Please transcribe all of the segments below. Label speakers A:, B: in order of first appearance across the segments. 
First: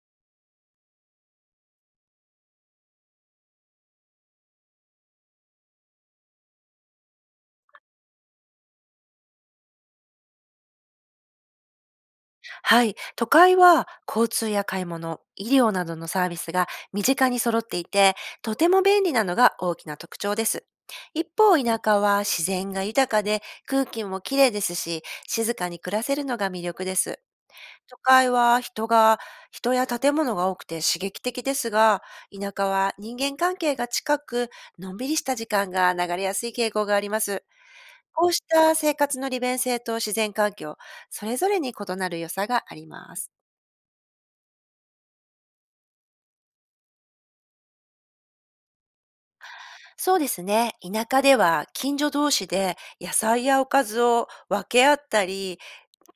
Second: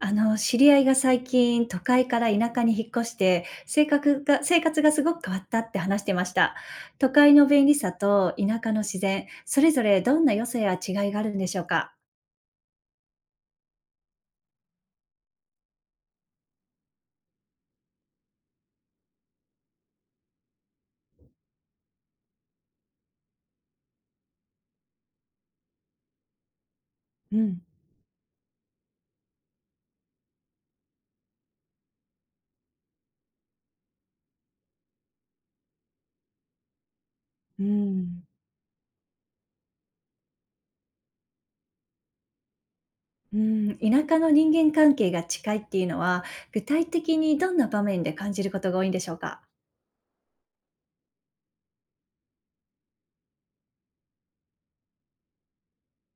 A: 知り合いが最近都会から田舎に引っ越して、性格が生活がすごく変わったって話してました。都会の便利さと田舎の自然、それぞれどんな良さや違いがあるんでしょうか。
B: はい、都会は交通や買い物、医療などのサービスが身近に揃っていて、とても便利なのが大きな特徴です。一方、田舎は自然が豊かで空気もきれいですし、静かに暮らせるのが魅力です。
A: うん。
B: 都会は人や建物が多くて刺激的ですが、田舎は人間関係が近く、のんびりした時間が流れやすい傾向があります。
A: うん。
B: こうした生活の利便性と自然環境、それぞれに異なる良さがあります。
A: うん、田舎の人間関係が近いっていうのは、具体的にどんな場面で感じることが多いんでしょうか。
B: そうですね。田舎では近所同士で野菜やおかずを分け合ったり、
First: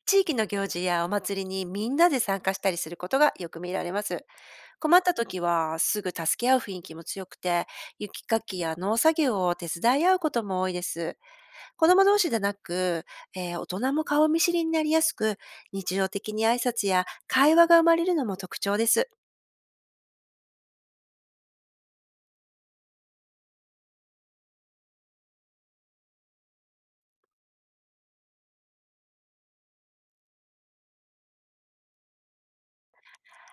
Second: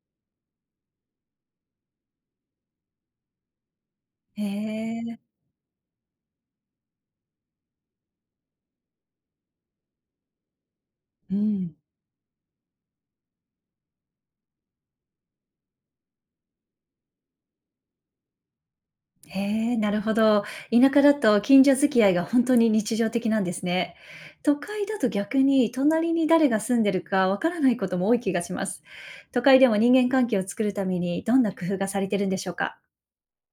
B: 地域の行事やお祭りにみんなで参加したりすることがよく見られます。
A: へ
B: 困った
A: え。
B: 時はすぐ助け合う雰囲気も強くて、雪かきや農作業を手伝い合うことも多いです。
A: うん。
B: 子供同士でなく、大人も顔見知りになりやすく、日常的に挨拶や会話が生まれるのも特徴です。
A: へえ、なるほど。田舎だと近所付き合いが本当に日常的なんですね。都会だと逆に隣に誰が住んでるかわからないことも多い気がします。都会でも人間関係を作るためにどんな工夫がされてるんでしょうか？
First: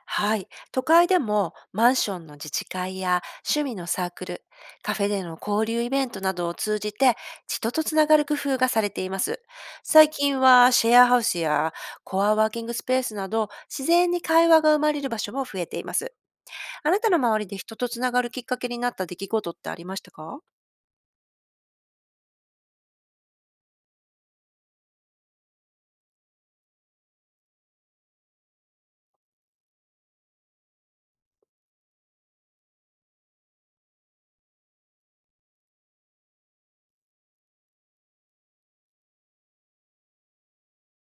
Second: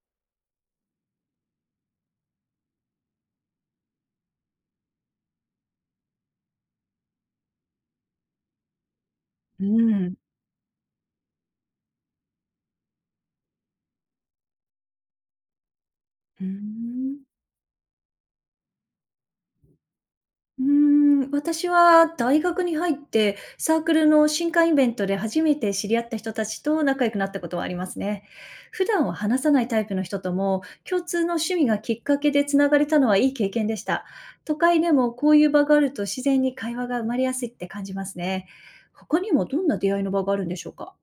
B: はい。都会でもマンションの自治会や趣味のサークル、カフェでの交流イベントなどを通じて人とつながる工夫がされています。
A: う
B: 最
A: ん。
B: 近はシェアハウスやコアワーキングスペースなど、自然に会話が生まれる場所も増えています。
A: うー
B: あなたの
A: ん。
B: 周りで人とつながるきっかけになった出来事ってありましたか？
A: うーん、私は大学に入って、サークルの新歓イベントで初めて知り合った人たちと仲良くなったことはありますね。普段は話さないタイプの人とも、共通の趣味がきっかけでつながれたのはいい経験でした。都会でもこういう場があると自然に会話が生まれやすいって感じますね。他にもどんな出会いの場があるんでしょうか？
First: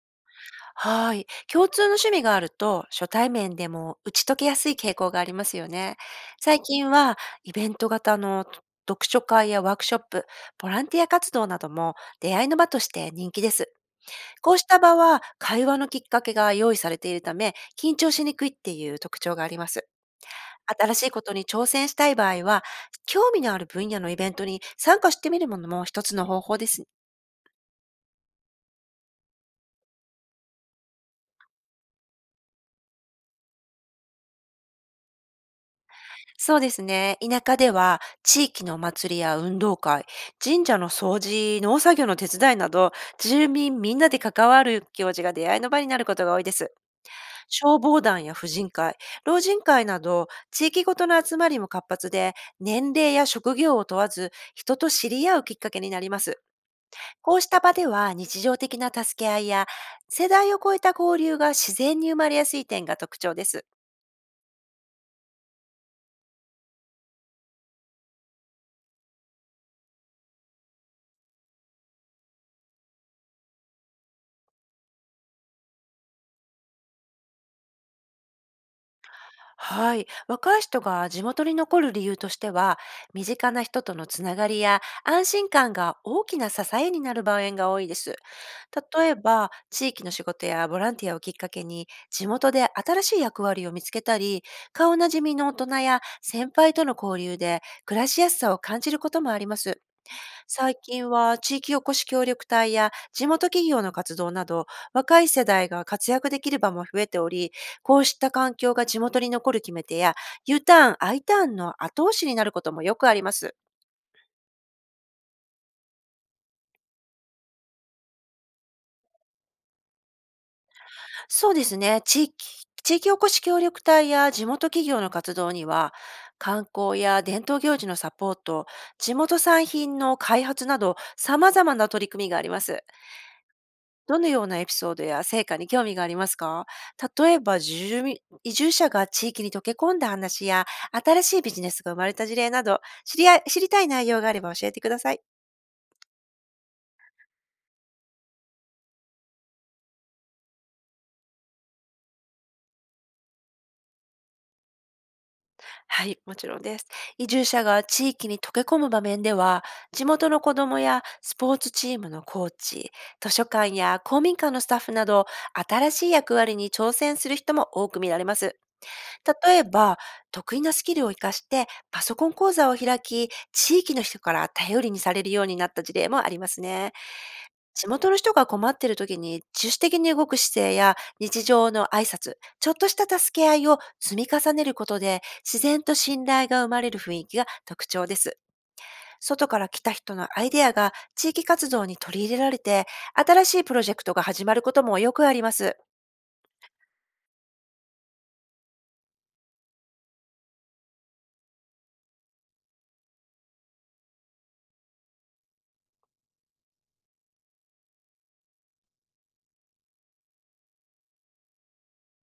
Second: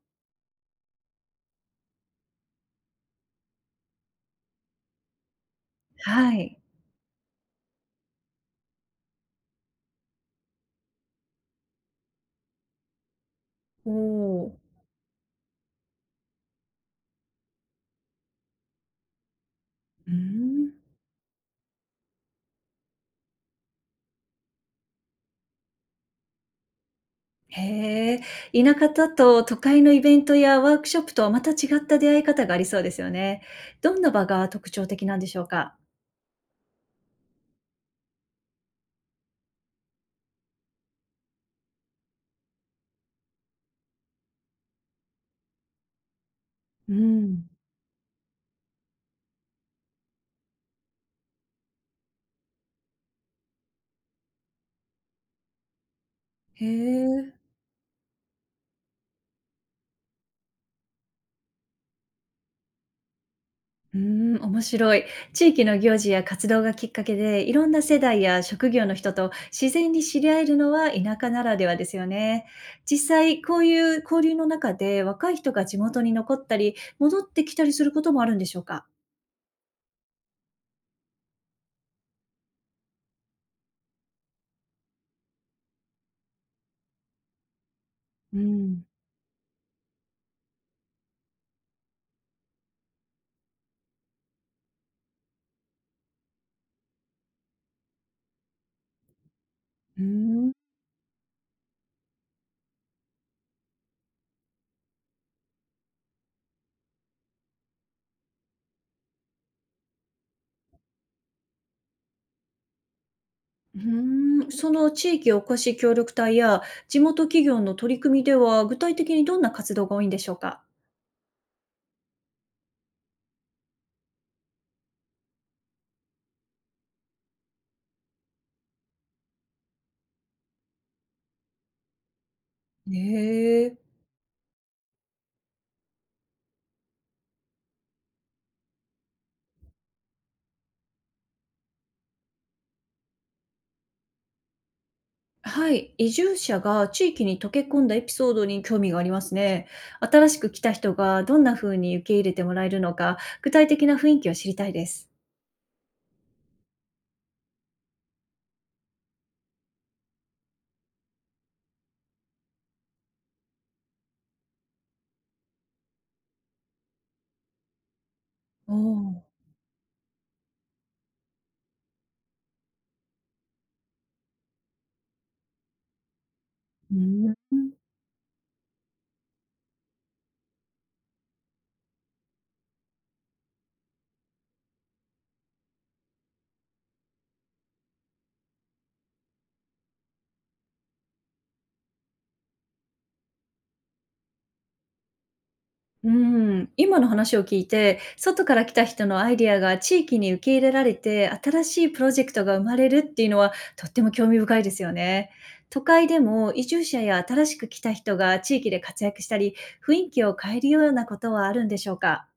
B: はい。共通の趣味があると、初対面でも打ち解けやすい傾向がありますよね。
A: はい。
B: 最近は、イベント型の読書会やワークショップ、ボランティア活動なども出会いの場として人気です。
A: おー。
B: こうした場は、会話のきっかけが用意されているため、緊張しにくいっていう特徴があります。
A: うーん。
B: 新しいことに挑戦したい場合は、興味のある分野のイベントに参加してみるものも一つの方法ですね。
A: へえ、田舎だと都会のイベントやワークショップとはまた違った出会い方がありそうですよね。どんな場が特徴的なんでしょうか？
B: そうですね。田舎では地域のお祭りや運動会、神社の掃除、農作業の手伝いなど、住民みんなで関わる行事が出会いの場になることが多いです。
A: うん。
B: 消防団や婦人会、老人会など、地域ごとの集まりも活発で、年齢や職業を問わず、人と知り合うきっかけになります。
A: へえ。
B: こうした場では、日常的な助け合いや、世代を超えた交流が自然に生まれやすい点が特徴です。
A: うーん、面白い。地域の行事や活動がきっかけで、いろんな世代や職業の人と自然に知り合えるのは田舎ならではですよね。実際こういう交流の中で、若い人が地元に残ったり、戻ってきたりすることもあるんでしょうか？
B: はい。若い人が地元に残る理由としては、身近な人とのつながりや安心感が大きな支えになる場面が多いです。
A: うん。
B: 例えば、地域の仕事やボランティアをきっかけに、地元で新しい役割を見つけたり、顔なじみの大人や先輩との交流で暮らしやすさを感じることもあります。
A: うーん。
B: 最近は地域おこし協力隊や地元企業の活動など、若い世代が活躍できる場も増えており、こうした環境が地元に残る決め手や U ターン、I ターンの後押しになることもよくあります。
A: うーん、その地域おこし協力隊や地元企業の取り組みでは、具体的にどんな活動が多いんでしょうか？
B: そうですね。地域おこし協力隊や地元企業の活動には、観光や伝統行事のサポート、地元産品の開発など、様々な取り組みがあります。
A: へえ。
B: どのようなエピソードや成果に興味がありますか？例えば、住民移住者が地域に溶け込んだ話や、新しいビジネスが生まれた事例など、知りたい内容があれば教えてください。
A: はい、移住者が地域に溶け込んだエピソードに興味がありますね。新しく来た人がどんな風に受け入れてもらえるのか、具体的な雰囲気を知りたいです。
B: はい、もちろんです。移住者が地域に溶け込む場面では、地元の子どもやスポーツチームのコーチ、図書館や公民館のスタッフなど、新しい役割に挑戦する人も多く見られます。
A: おお。
B: 例えば、得意なスキルを活かしてパソコン講座を開き、地域の人から頼りにされるようになった事例もありますね。
A: うーん。
B: 地元の人が困っている時に自主的に動く姿勢や日常の挨拶、ちょっとした助け合いを積み重ねることで、自然と信頼が生まれる雰囲気が特徴です。外から来た人のアイデアが地域活動に取り入れられて、新しいプロジェクトが始まることもよくあります。
A: うん、今の話を聞いて、外から来た人のアイディアが地域に受け入れられて、新しいプロジェクトが生まれるっていうのは、とっても興味深いですよね。都会でも移住者や新しく来た人が地域で活躍したり、雰囲気を変えるようなことはあるんでしょうか？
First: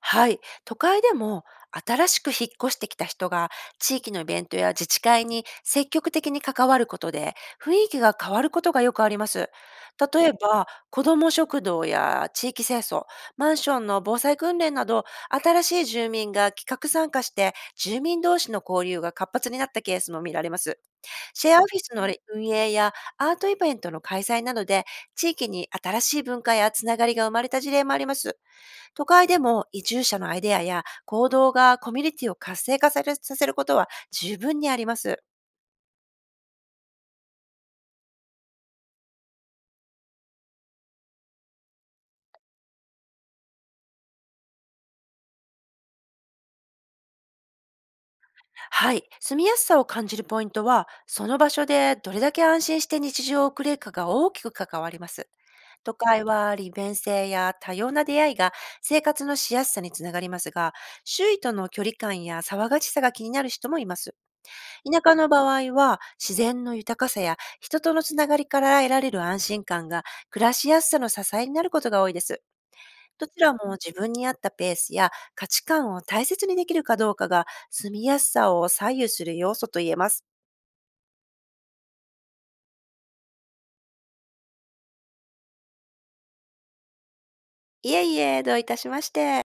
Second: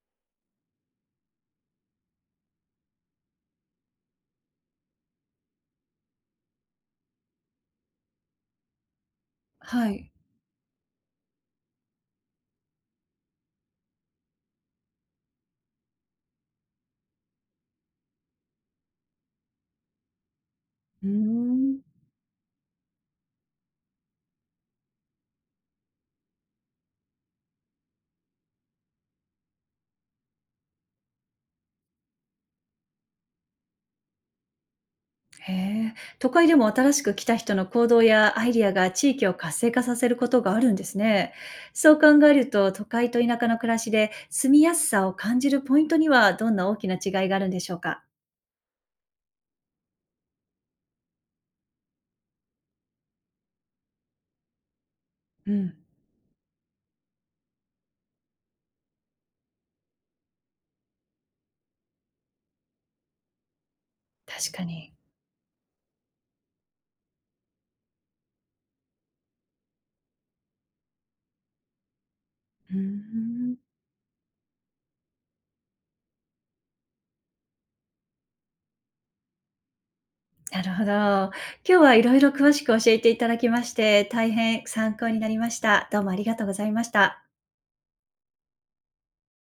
B: はい、都会でも新しく引っ越してきた人が地域のイベントや自治会に積極的に関わることで、雰囲気が変わることがよくあります。
A: はい。
B: 例えば子ども食堂や地域清掃、マンションの防災訓練など、新しい住民が企画参加して住民同士の交流が活発になったケースも見られます。
A: うー
B: シェアオフ
A: ん。
B: ィスの運営やアートイベントの開催などで、地域に新しい文化やつながりが生まれた事例もあります。都会でも移住者のアイデアや行動がコミュニティを活性化されさせることは十分にあります。
A: へえ、都会でも新しく来た人の行動やアイディアが地域を活性化させることがあるんですね。そう考えると、都会と田舎の暮らしで住みやすさを感じるポイントにはどんな大きな違いがあるんでしょうか。
B: はい。住みやすさを感じるポイントは、その場所でどれだけ安心して日常を送れるかが大きく関わります。
A: うん、
B: 都会は利便性や多様な出会いが生活のしやすさにつながりますが、周囲との距離感や騒がしさが気になる人もいます。
A: 確かに。
B: 田舎の場合は、自然の豊かさや人とのつながりから得られる安心感が暮らしやすさの支えになることが多いです。
A: うー
B: どちら
A: ん、
B: も自分に合ったペースや価値観を大切にできるかどうかが住みやすさを左右する要素と言えます。
A: なるほど。今日はいろいろ詳しく教えていただきまして、大変参考になりました。どうもありがとうございました。
B: いえいえ、どういたしまして。